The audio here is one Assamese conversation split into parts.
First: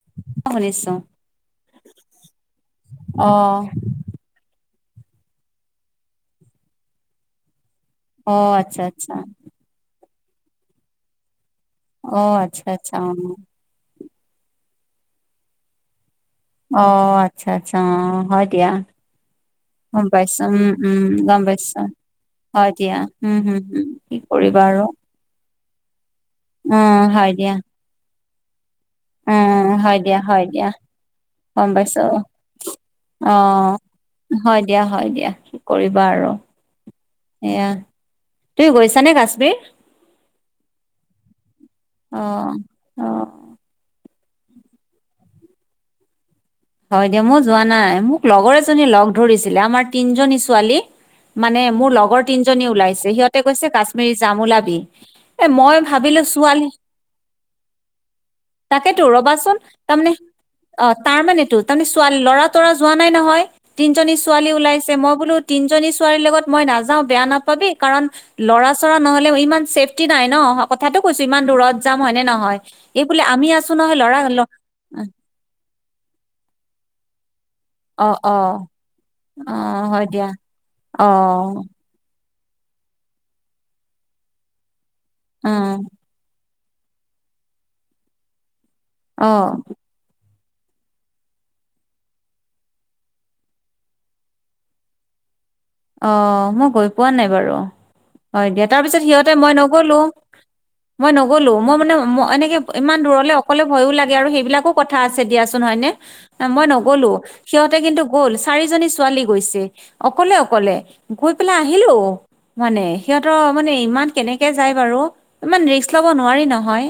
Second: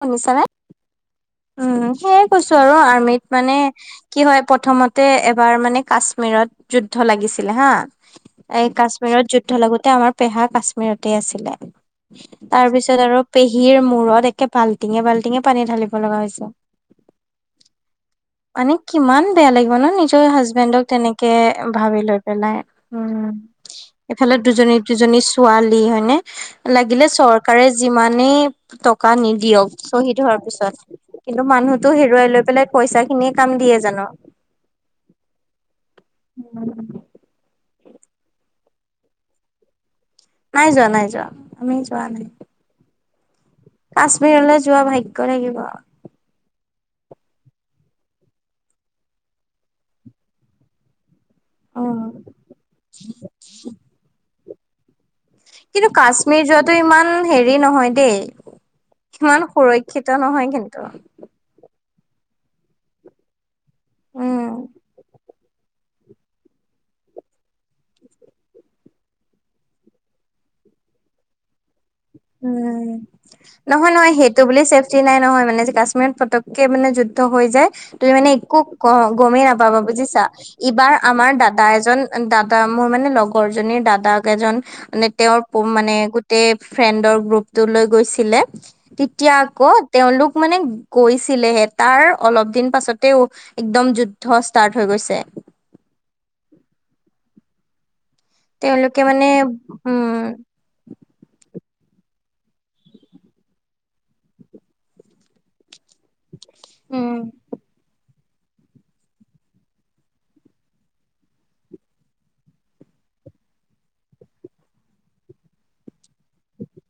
শুনিছানে? অ নিশ্চয় উম সেইয়াই কৈছো আৰু অ আৰ্মিত মানে কি হয় প্ৰথমতে তে এবাৰ মানে কাশ্মীৰত যুদ্ধ লাগিছিলে হা অ এই আচ্ছা আচ্ছা কাশ্মীৰত যুদ্ধৰ লগতে আমাৰ পেহা কাশ্মিৰতে আছিলে অ আচ্ছা তাৰ আচ্ছা পিছত অ আৰু পেহীৰ মূৰত একে বাল্টিঙে বাল্টিঙে পানী ঢালিব লগা হৈ হৈছে অ আচ্ছা আচ্ছা অ হয় দিয়া মানে কিমান বেয়া লাগিব ন গম নিজৰ পাইছো উম হাজবেডক উম তেনেকে গম পাইছো ভাবি লৈ পেলাই হয় দিয়া উম হম হম কি এইফালে কৰিবা দুজনী আৰু দুজনী ছোৱালী হয়নে উম লাগিলে হয় দিয়া চৰকাৰে যিমানেই টকা টকা উম নিদিয়ক হয় দিয়া চ্বহীদ হোৱাৰ হয় দিয়া পিছত কিন্তু গম মানুহটো পাইছো হেৰুৱাই লৈ পেলাই পইচা খিনিয়ে অ কাম দিয়ে জানো হয় দিয়া হয় দিয়া কি কৰিবা এয়া তুমি গৈছানে কাশ্মীৰত নাই যোৱা নাই যোৱা আমি যোৱা অ নাই অ কাশ্মীৰলৈ যোৱা ভাগ্য লাগিব হয় দিয়া মই যোৱা নাই মোক লগৰ এজনী লগ ধৰিছিলে আমাৰ তিনিজনী ছোৱালী মানে মোৰ উম লগৰ তিনজনী ওলাইছে সিহঁতে কৈছে কাশ্মিৰী জাম ওলাবি এ মই কিন্তু ভাবিলো কাশ্মীৰ ছোৱালী যোৱাটো ইমান হেৰি নহয় দেই তাকেতো সিমান ৰবাচোন সুৰক্ষিত তাৰমানে নহয় কিন্তু অ তাৰ মান টো তাৰমানে ছোৱালী লৰা তৰা যোৱা নাই নহয় তিনিজনী উম ছোৱালী ওলাইছে মই বোলো তিনজনী ছোৱালীৰ লগত মই নাযাওঁ বেয়া নাপাবি কাৰণ লৰা চৰা নহলে ইমান চেফটি নাই ন অ কথাটো কৈছো ইমান দূৰত যাম হয় নে নহয় উম এই বোলে আমি আছো নহয় নহয় ল'ৰা সেইটো বুলি চেফটি নাই নহয় মানে ক কাশ্মীৰত পতককে মানে যুদ্ধ হৈ যে অ তুমি মানে অ একো গমেই অ নাপাবা হয় বুজিছা দিয়া এইবাৰ অ আমাৰ দাদা এজন দাদা মোৰ মানে লগৰ জনীৰ দাদাক এজন মে তেওঁৰ উম মানে গোটেই ফ্ৰেডৰ গ্ৰপটো লৈ গৈছিলে অ', মানে গৈছিলেহে তাৰ অলপ দিন পাছতে একদম যুদ্ধ ষ্টাৰ্ট হৈ গৈছে অ মই গৈ পোৱা নাই বাৰু হয় দিয়া তাৰ তেওঁলোকে পিছত মানে সিহঁতে মই নগলো উম মই নগলো মই মানে ম এনেকে ইমান দূৰলে অকলে ভয়ো লাগে, আৰু সেইবিলাকো কথা আছে দিয়াচোন, হয়নে? মই উম নগলোঁ, সিহঁতে কিন্তু গ'ল চাৰিজনী ছোৱালী গৈছে, অকলে অক অকলে গৈ পেলাই আহিল ও মানে সিহঁতৰ মানে ইমান কেনেকে যায় বাৰু ইমান ৰিস্ক লব নোৱাৰি নহয়।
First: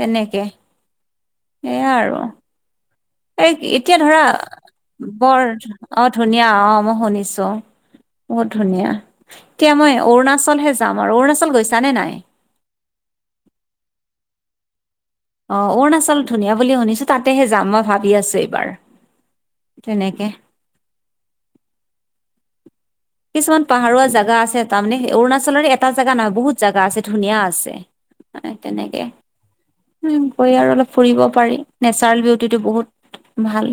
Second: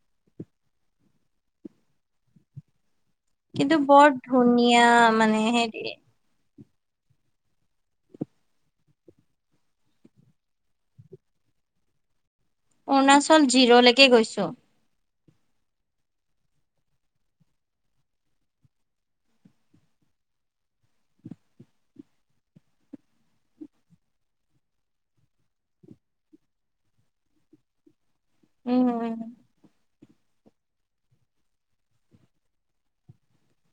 তেনেকে, সেয়াই আৰু। এ কিন্তু এতিয়া বৰ ধৰা ধুনীয়া মানে বৰ, হেৰি অ', ধুনীয়া অ মই শুনিছোঁ। বহুত ধুনীয়া, এতিয়া মই অৰুণাচলহে যাম আৰু অৰুণাচল গৈছা নে নাই? অৰুণাচল জিৰ'লৈকে গৈছো। অ, অৰুণাচল ধুনীয়া বুলি শুনিছো তাতেহে যাম মই ভাবি আছো এইবাৰ। তেনেকে কিছুমান পাহাৰুৱা জাগা আছে তাৰমানে অৰুণাচলৰে এটা জাগা নহয় বহুত জাগা আছে ধুনীয়া আছে। মানে উম তেনেকে উম। গৈ আৰু অলপ ফুৰিব পাৰি নেচাৰেল বিউটিটো বহুত ভাল।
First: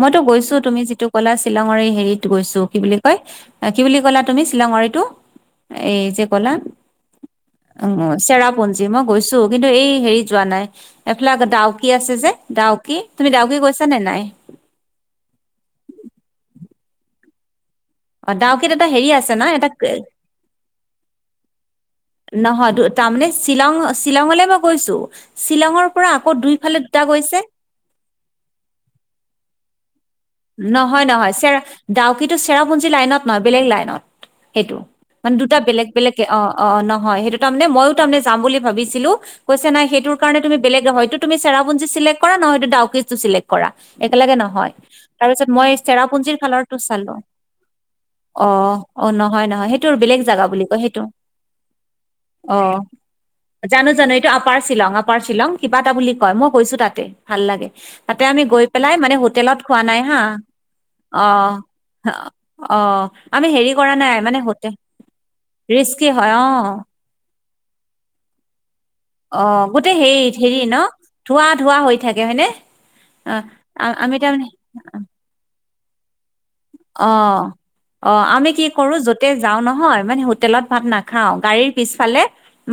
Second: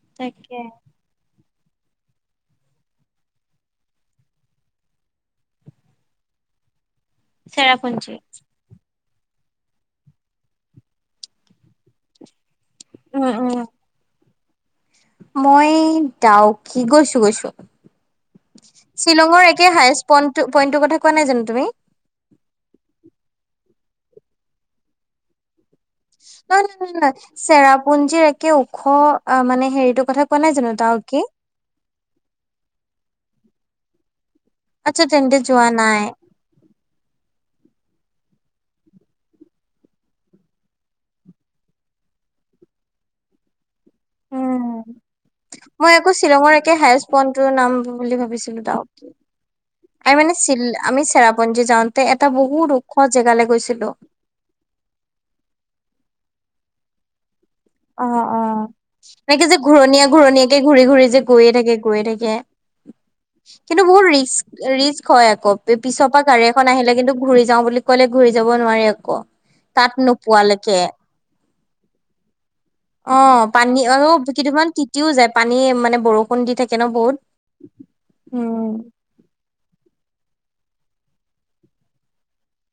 মইতো গৈছো তাকে তুমি যিটো কলা শিলংৰ হেৰিত গৈছো। কি বুলি কয় কি বুলি ক'লা তুমি শিলংৰ‌ইটো এই যে ক'লা অ, চেৰাপুঞ্জী। চেৰাপঞ্জীমক। গৈছো কিন্তু এই হেৰি যোৱা নাই এইফালে দাও কি আছে যে। ডাউকি উম তুমি উম ডাউকি গৈছা নে নাই। মই ডাওকি গৈছো - গৈছো। অ ডাউকিত এটা হেৰি আছে ন শ্বিলঙৰ এটা একে হায়ষ্ট পইন্টৰ কথা কোৱা নাই জানো তুমি নহয় তাৰমানে শ্বিলং শ্বিলঙলৈ মই গৈছো শ্বিলঙৰ পৰা আকৌ নহয়- দুইফালে নহয়- দুটা নহয় গৈছে চেৰাপুঞ্জিৰ একে ওখ অ, মানে হেৰি নহয় - নহয় চেৰা ডাউকিতো চেৰাপুঞ্জী লাইনত নহয় বেলেগ লাইনত। সেইটো আচ্ছা মানে তেন্তে দুটা যোৱা বেলেগ নাই বেলেগ অ- অ নহয় সেইটো তাৰে মানে ময়ো তাৰে মানে যাম বুলি ভাবছিলো কৈছে নাই সেইটো কাৰে তুমি বেলেগ হয়তটো তুমি চেৰাপুঞ্জ চিলেক কৰা নহয়টো ডাউকিতো চিলেক্ট কৰা একেলগে উম নহয় তাৰপিছত মই আকৌ চেৰাপুঞ্জিৰ শ্বিলঙৰ একে খালৰো হায়েষ্ট চালো পইণ্টটোৰ নাম বুলি অ ভাবিছিলো - ডাউকি। অ নহয় নহয় সেইটোৰ বেলেগ। আমি বেলেগ মানে জাগা চিল বুলি কয় আমি সেইটো চেৰাপুঞ্জী যাওঁতে এটা অ, বহুত ওখ জেগালৈ গৈছিলো। জানো - জানো এইটো আপাৰ শ্বিলং আপাৰ শ্বিলং কিবা এটা বুলি কয় মই গৈছো তাতে ভাল লাগে অ তাতে অ। আমি গৈ পেলাই মানে এনেকে যে হোটেলত খোৱা নাই ঘূৰণীয়া - হা ঘূৰণীয়াকে ঘূৰি- ঘূ ৰি অ যে গৈয়ে থাকে গৈয়ে থাকে অ আমি হেৰি কিন্তু কৰা বহুত নাই ৰিস মানে হোটেল ৰিস্ক হয় আকৌ ৰিস্কি পিছৰ পৰা হয় অ গাড়ী এখন আহিলে কিন্তু ঘূৰি যাও বুলি কলে ঘূৰি যাব নোৱাৰি আকৌ অ, তাত গোটেই হেই হেৰি ন নোপোৱালৈকে ধোৱা ধোৱা হৈ থাকে হয়নে। অ, পানী আ- আৰু আমি কিদুমান তাৰমানে তিতিও যায় পানী মানে বৰষুণ দি থাকে ন অ বহুত - অ আমি কি কৰো উম যতে যাও নহয়। মানে হোটেলত ভাত নাখাও গাড়ীৰ পিছফালে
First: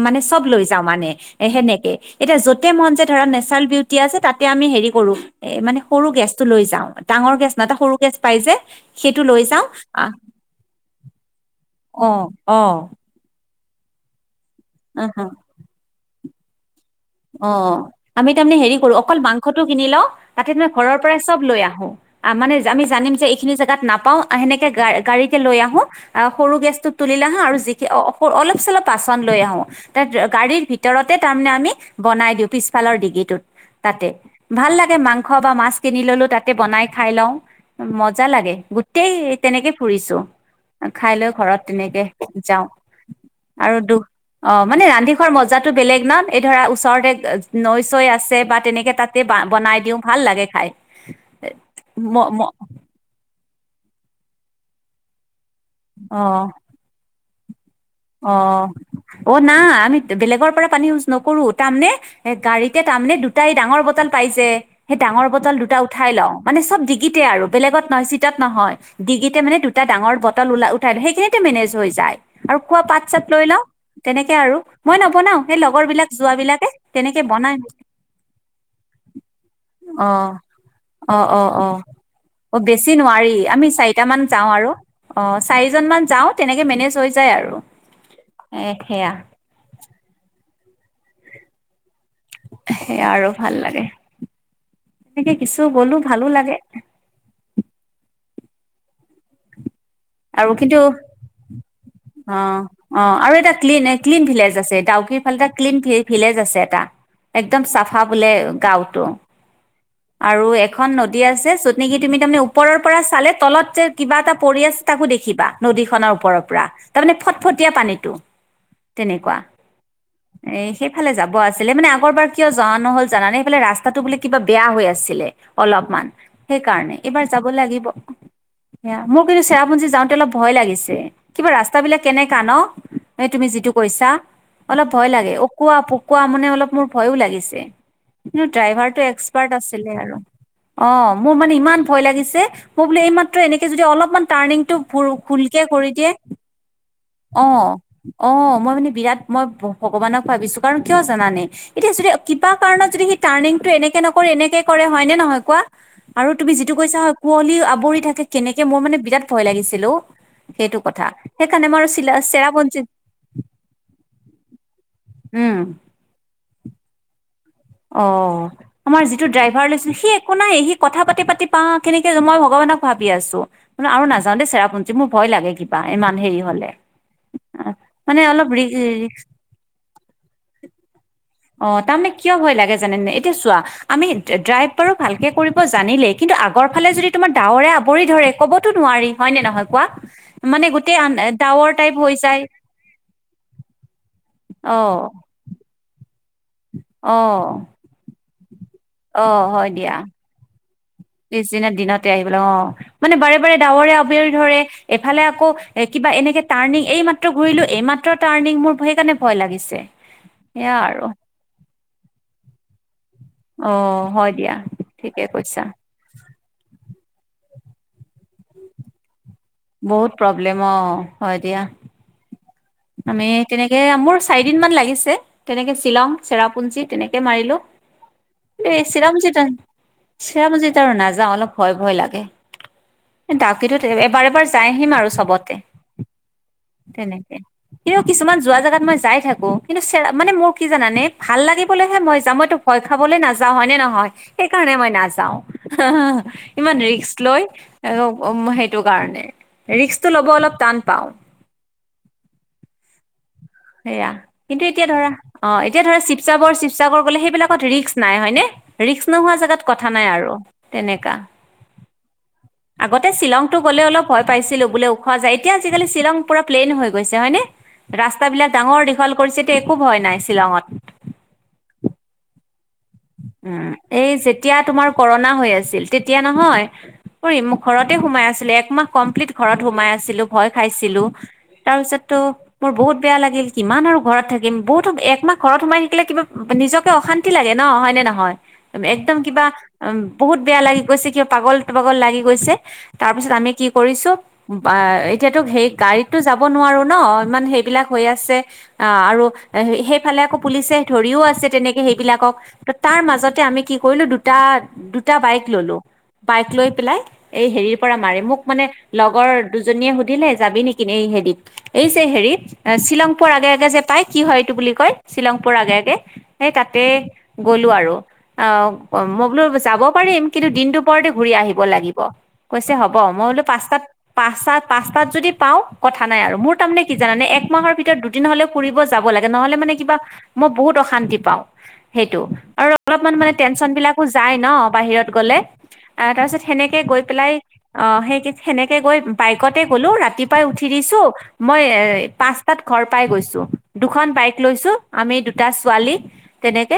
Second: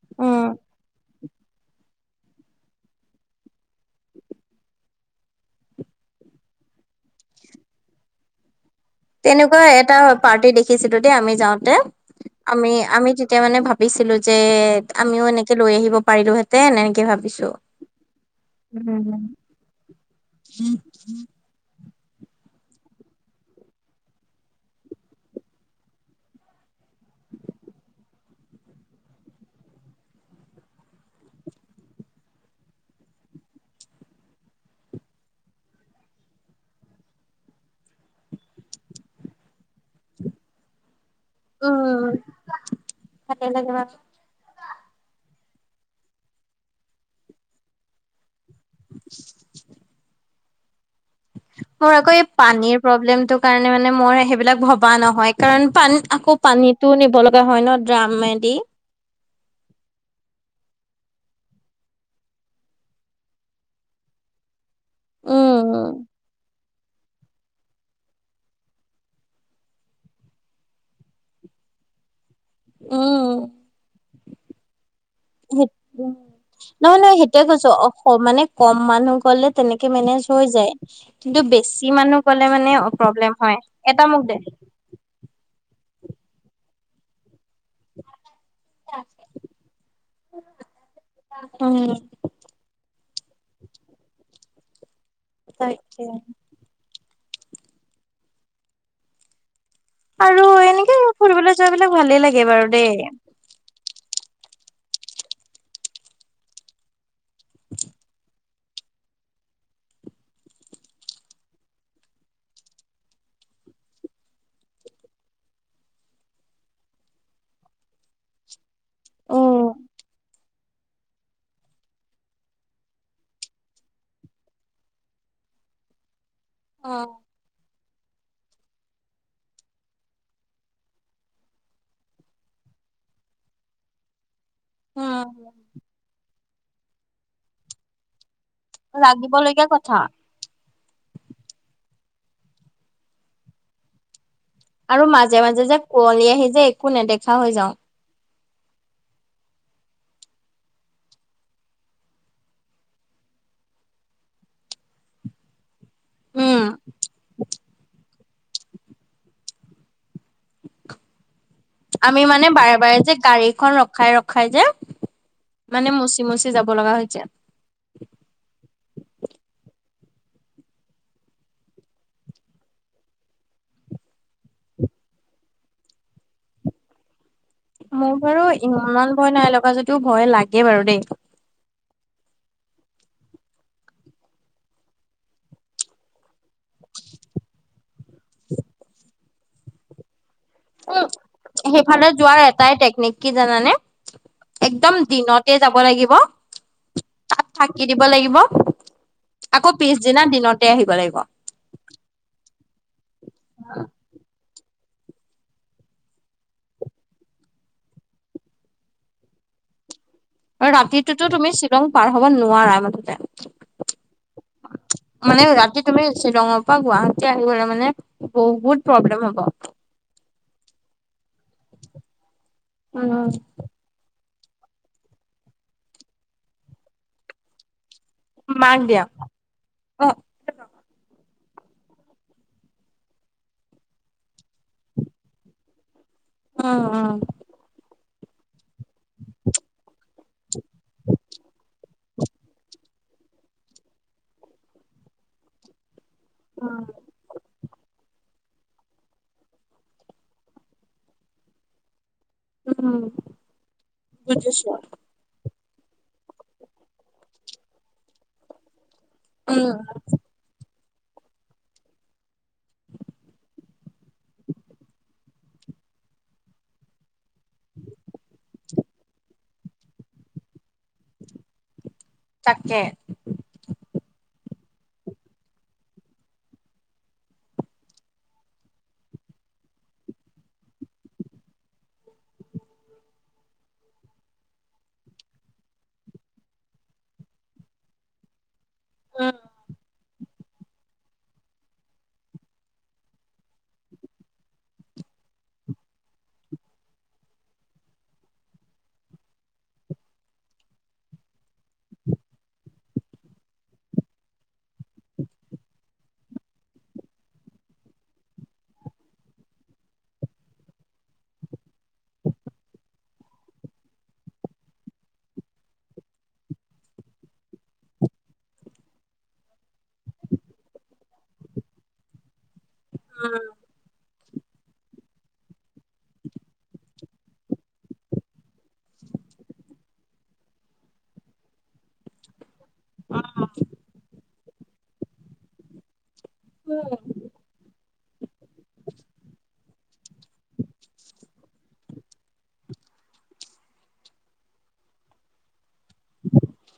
মানে চব লৈ যাও মানে এ সেনেকে এতিয়া য'তে মন যে ধৰা নেচাৰেল বিউটি আছে তাতে আমি হেৰি কৰো এ মানে সৰু গেছ। লৈ যাও ডাঙৰ গেছ নহয় এটা সৰু গেছ পাই যে। সেইটো লৈ তেনেকুৱা যাওঁ এটা আহ পাৰ্টি দেখিছিলো দেই আমি যাওতে আমি অ', আমি তেতিয়া মানে ভাব ভাবিছিলো যে অ', আমিও এনেকে লৈ আহিব পাৰিলোহেতেন এনে অ, আমি তাৰমানে হেৰি কৰো অকল উম মাংসটো কিনি লও তাতে মই ঘৰৰ পৰাই চব লৈ আহো। মানে আমি জানম যে এইখিনি জোগাত নাপাও সেনেকে গাড়ীতে লৈ আহো আ সৰু গেছটোত তুলি। আহিলে‌ হা আৰু যি অ, অলপ চলপ বাচন লৈ আহো তাত গাড়ীৰ ভিতৰতে তাৰমানে আমি বনাই দিও পিছফালৰ ডিগিটোত তাতে ভাল লাগে মাংস বা মাছ কিনি ললো তাতে বনাই খা খাই লও মজা লাগে গোটেই তেনেকে ফুৰিছো খাই লৈ ঘৰত তেনেকে উম যাও ভালে লাগে আৰু বা দু অ, মানে ৰান্ধি খোৱাৰ মজাতো বেলেগ ন এই ধৰা ওচৰতে নৈ চৈ আছে বা তেনেকে তাতে বনাই দিও ভাল লাগে খাই। মোৰ ম আকৌ এই ম পানীৰ প্ৰব্লেমটো কাৰণে মানে মোৰ সেইবিলাক ভবা নহয়। কাৰণ পানী আকৌ অ' পানীতটো নিব লগা হয় ন ড্ৰামেদি ড্ৰামৰ পৰা পানী ইউজ নকৰো তাৰমানে এ গাড়ীতে তাৰানে দুটা এই ডাঙৰ বটল পাই যে সেই ডাঙৰ বটল দুটা উম উঠাই লও মানে চব ডিগিতে আৰু বেলেগত নহয় চিতত নহয় ডিগিতে মানে দুটা ডাঙৰ বত ওলাই উঠাই সেইখিনিতে মেনেজ হৈ যায় আৰু খোৱা পাত চাত লৈ উম লও তেনেকে আৰু। মই নবনাও সেই লগৰ বিলাক যোৱাবলাকে নহয় নহয় তেনেকে সেইটোয়ে বনাই। কৈছো অ মানে কম মানুহ গলে তেনেকে অ মেনেজ হৈ যায়। - অ - কিন্তু অ - অ বেছি মানুহ গলে -অ মানে বেছি প্ৰব্লেম নোৱাৰি হয় আমি এটা চাৰিটামান মোক দে যাও আৰু। অ, চাৰিজন মান যাও তেনেকে মেনেজ হৈ যায় আৰু। এ সেয়া উম সেয়া আৰু ভাল লাগে। এনেকে কিছু গ'লো তাকে ভালো লাগে। আৰু কিন্তু অ-অ এনেকে ফুৰিবলৈ যোৱাবিলাক ভালেই লাগে বাৰু দেই। আৰু এটা ক্লিন ক্লিন ভিলেজ আছে ডাউকিৰ ফালে এটা ক্লিন ভিলেজ আছে এটা এক্দম চাফা বোলে। গাওঁতো আৰু এখন নদী আছে যত নেকি তুমি তাৰমানে ওপৰৰ পৰা চালে তলত যে কিবা এটা পৰি আছে। তাকো দেখিবা নদীখনৰ ওপৰৰ পৰা তাৰ মানে ফটফটীয়া পানীটো তেনেকুৱা উম এই সেইফালে যাব আছিলে মানে, আগৰবাৰ কিয় যোৱা নহ'ল জানানে? সেইফালে ৰাস্তাটো বোলে কিবা বেয়া হৈ আছে। আছিলে অলপমান সেইকাৰণে, উম এইবাৰ যাব লাগিব। য়া মোৰ কিন্তু চেৰাপুঞ্জী যাওঁতে অলপ ভয় লাগিছে। কিবা ৰাস্তাবিলাক কেনেকা ন? হে তুমি যিটো কৈছা। অলপ ভয় লাগে উম। অকোৱা-পকোৱা মানে অলপ মোৰ ভয়ো লাগিছে। কিন্তু ড্ৰাইভাৰ টো এক্সপাৰ্ট লাগিবলগীয়া আছিলে কথা আৰু। অ, মোৰ মানে ইমান ভয় লাগিছে, মই বোলো এইমাত্ৰ এনেকে যদি অলপমান টাৰ্ণিং টো আৰু ভুল মাজে কুৰি যে মাজে কৰি দিয়ে, কুঁৱলী আহি যে একো নেদেখা হৈ যাওঁ। অ'। অ' মই মানে বিৰাট মই ভ ভগৱানক ভাবিছোঁ কাৰণ কিয় জানানে? এতিয়া যদি কিবা কাৰণত যদি সি টাৰ্ণিং টো এনেকে নকৰি এনেকে কৰে হয় নে নহয় কোৱা? আৰু তুমি উম, যিটো কৈছা হয়, কুঁৱলী আৱৰি থাকে কেনেকে মোই মানে বিৰাট ভয় লাগিছিল ঔ সেইটো কথা। সেইকাৰণে মই আৰু চিলা আমি মানে বাৰে, চেৰাপুঞ্জীত বাৰে যে গাড়ীখন ৰখাই, ৰখাই যে উম, মানে মচি, মচি যাব লগা হৈছে। অ'আমাৰ যিটো ড্ৰাইভাৰ লৈছিলো সি এ একো নাই সি কথা পাতি, পাতি পা কেনেকে, মই ভগৱানক ভাবি আছোঁ। ন আৰু নাযাও দে চেৰাপু্জী মোৰ ভ ভয় লাগে কিবা এমান হেৰি হ'লে। অ, মোৰ মানে বাৰু অলপ ৰি ইমান ভয় নাই লগা যদিও, ভয় লাগে বাৰু দেই। অ, তাৰমানে কিয় ভয় লাগে জানানে? এতিয়া চোৱা আমি ড ড্ৰাইভ বাৰু ভালকে কৰিব জানিলেই, কিন্তু আ আগৰ ফালে যদি তোমাৰ ডাৱৰে আৱৰি ধৰে, কবতো নোৱাৰি হয় নে নহয় কোৱা? মানে গোটেই উ, আন- ডাৱৰ টাইপ সেইফালে হৈ যোৱাৰ যায় এটাই টেকনিক কি জানানে? অ একদম দিনতে যাব লাগিব। অ তাত থাকি দিব লাগিব। অ, আকৌ হয় দিয়া। পিছদিনা দিনতে আহিব লাগিব। পিছদিনা দিনতে আহিব লাগিব অ। মানে বাৰে বাৰে ডাৱৰে আবিৰ ধৰে। এফালে আকৌ এ কিবা এনেকে টাৰ্ণিং এই মাত্ৰ ঘূৰিলো, এই মাত্ৰ টাৰ্ণিং মোৰ সেই কাৰণে ভয় লাগিছে। আৰু ৰাতিটোতো তুমি শ্বিলং পাৰ হ'ব নোৱাৰা মুঠতে। অ হয় দিয়া ঠিকে মানে কৈছা ৰাতি তুমি শ্বিলংৰ পা গুৱাহাটী আহিবলে মানে, বহুত প্ৰব্লেম হ'ব। বহুত প্ৰব্লেম অ'হয় দিয়া। আমি উম, কেনেকে এয়া মোৰছ চাৰিদিন মান লাগিছে তেনেকে শ্বিলং, চেৰাপুঞ্জী তেনেকে মাৰিলো। মাক এই দিয়া চিৰামজিতান অ', চেৰাপুঞ্জীত আৰু নাযাওঁ। অলপ ভয় ভয় লাগে। ডাউকিটোত এ এবাৰ এবাৰ যাই আহিম আৰু চবতে। অ-অ। তেনেকে কিন্তু কিছুমান যোৱা জেগাত মই যাই থাকো। কিন্তু শ্বি চেৰা মানে মোৰ কি জানানে? ভাল লাগিবলৈহে মই যাওঁ মইটো ভয় খা খাবলৈ নাযাওঁ হয় নে নহয়? সেইকাৰণে মই নাযাওঁ। ইমান উম, ৰিস্ক লৈ আক' ঔম সেইটো কাৰণে, ৰিক্সটো ল'ব অলপ টান পাওঁ। উম। সেয়া কিন্তু বুজিছোঁ। এতিয়া ধৰা, অ, এ। এতিয়া ধৰা শিৱসাবৰ, শিৱসাগৰ গ'লে সেইবিলাকত ৰিক্স নাই হয়নে? ৰিক্স নোহোৱা জেগাত উম কথা নাই আৰু তেনেকা। আগতে শ্বিলংতো গ'লে অলপ ভয় পাইছিলো, বোলে উখোৱা যায় এতিয়া আজিকালি শ্বিলং পুৰা প্লেইন হৈ গৈছে, হয়নে? ৰা স্তাবিলাক ডাঙৰ দীঘল কৰিছে, এতিয়া একো ভয় নাই শ্বিলঙত। তাকে উম, এই যেতিয়া তোমাৰ কৰণা হৈ আছিল, তেতিয়া নহয় য়ই মোক ঘৰতে সোমাই আছিলো, একমাহ কমপ্লিট ঘৰত সোমাই আছিলোঁ, ভয় খাইছিলোঁ। তাৰপিছততো মোৰ বহুত বেয়া লাগিল কিমান আৰু ঘৰত থাকিম, বহুতো একমাহ ঘৰত সোমাই থাকিলে কিবা- নিজকে অশান্তি লাগে ন' হয়নে নহয়? একদম উম কিবা, উম বহুত বেয়া লাগি গৈছে, কিবা পাগল পাগল লাগি গৈছে। তাৰ পিছত আমি কি কৰিছোঁ বা এ এতিয়াতো হে গাড়ীতো যাব নোৱাৰোঁ ন' ইমান সেইবিলাক হৈ আছে অ' আৰু সেইফালে আকৌ পুলিচে ধৰিও আছে, তেনেকে সেইবিলাকক ত' তাৰ মাজতে আমি কি কৰিলো দুটা, দুটা বাইক ল'লো। বাইক লৈ পেলাই এই হেৰিৰ পৰা মাৰে, মোক মানে লগৰ দুজনীয়ে সুধিলে যাবি নেকি ন হেৰিত, এই যে হেৰিত শ্বিলং পুৰ আগে আগে যে পাই কি হয় এইটো বুলি কয় শ্বিলং পুৰ আগে আগে হেই তাতে গ'লো আৰু, অ', মই বোলো যাব পাৰিম, কিন্তু দিন দূপৰতে ঘূৰি আহিব লাগিব। কৈছে হ'ব, মই উম বোলো পাঁচটাত পাচাত, পাচঁটাত যদি পাও কথা নাই আৰু মোৰ তাৰে কি জানানে, একমাহৰ ভিতৰত দুদিন হলে ফুৰিব যা যাব লাগে, নহ'লে মানে কিবা মই বহুত অশান্তি পাওঁ। সেইটো, আৰু অলপমান মানে টেনচনবিলাকো যায় ন বাহিৰত গ'লে, তাৰপিছত সেনেকে গৈ পেলাই অ', সেই সেনেকে গৈ বাইকতে গ'লো ৰাতিপুৱাই উঠি দিছো মই এ পাঁচটাত ঘৰ পাই গৈছোঁ, দুখন বাইক লৈছো আমি দুটা ছোৱালী তেনেকে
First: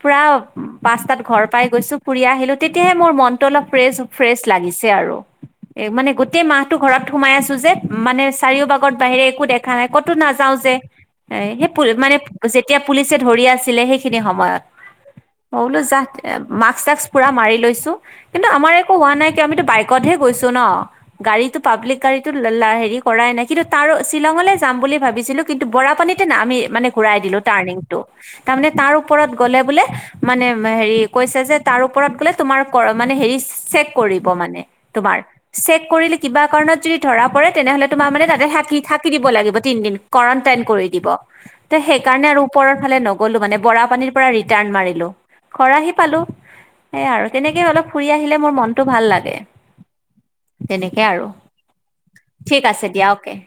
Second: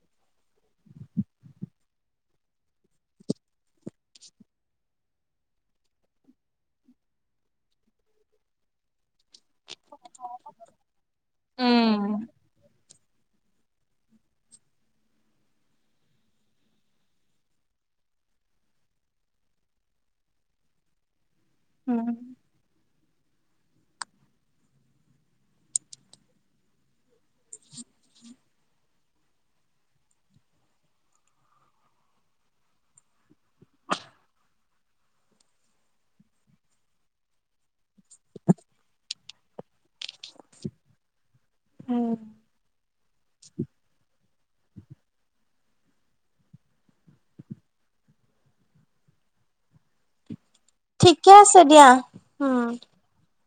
পুৰা পাঁচটাত ঘৰ পাই গৈছোঁ। ফুৰি আহিলো তেতিয়াহে মোৰ মনতটো অলপ ফ্ৰেছ ফ্ৰেছ লাগে। লাগিছে আৰু এ মানে গোটেই মাহটো ঘৰত সোমাই আছোঁ যে, মানে চাৰিওবাগত বাহিৰে একো দেখা নাই ক'তো নাযাও যে, এ সেই মানে উম যেতিয়া পুলিচে ধৰি আছিলে সেইখিনি সময়ত। [inaudible] মই বোলো যাহ্, মাক্ক চাক্স পুৰা মাৰি লৈছোঁ, কিন্তু আমাৰ একো হোৱা নাই কিয়, আমিতো বাইকত হে গৈছোঁ। ছো ন', গাড়ীটো পাব্লিক উম গাড়ীটো হেৰি কৰা নাই কিন্তু তাৰো শ্বিলঙলৈ যাম বুলি ভাবিছিলোঁ, কিন্তু বৰাপানীতে না আমি মানে ঘূৰাই দিলোঁ টাৰ্ণিংটো। তাৰমানে তাৰ ওপৰত গ'লে বোলে, মানে হেৰি কৈছে যে তাৰ ওপৰত গলে কৰ মানে তোমাৰ হেৰি চেক কৰিব। মানে, তোমাৰ, চেক কৰিলে কিবা কাৰণত যদি ধৰা পৰে তেনেহ'লে তোমাৰ মানে তাতে থাকি থাকি দিব লাগিব, তিনদিন কাৰেণ্টাইন কৰি দিব। ত' সেই উম কাৰণে আৰু ওপৰৰ ফালে নগ'লো মানে, বৰা পানীৰ ৰিটাৰণ মাৰিলোঁ, ঘৰ আহি পালোঁ। সেইয়াই আৰু, তেনেকে অলপ ফুৰি আহিলে মোৰ মনটো ভাল লাগে। তেনেকে আৰু, ঠিকে আছে দিয়া উম ঠিক আছে দিয়া অ'কে।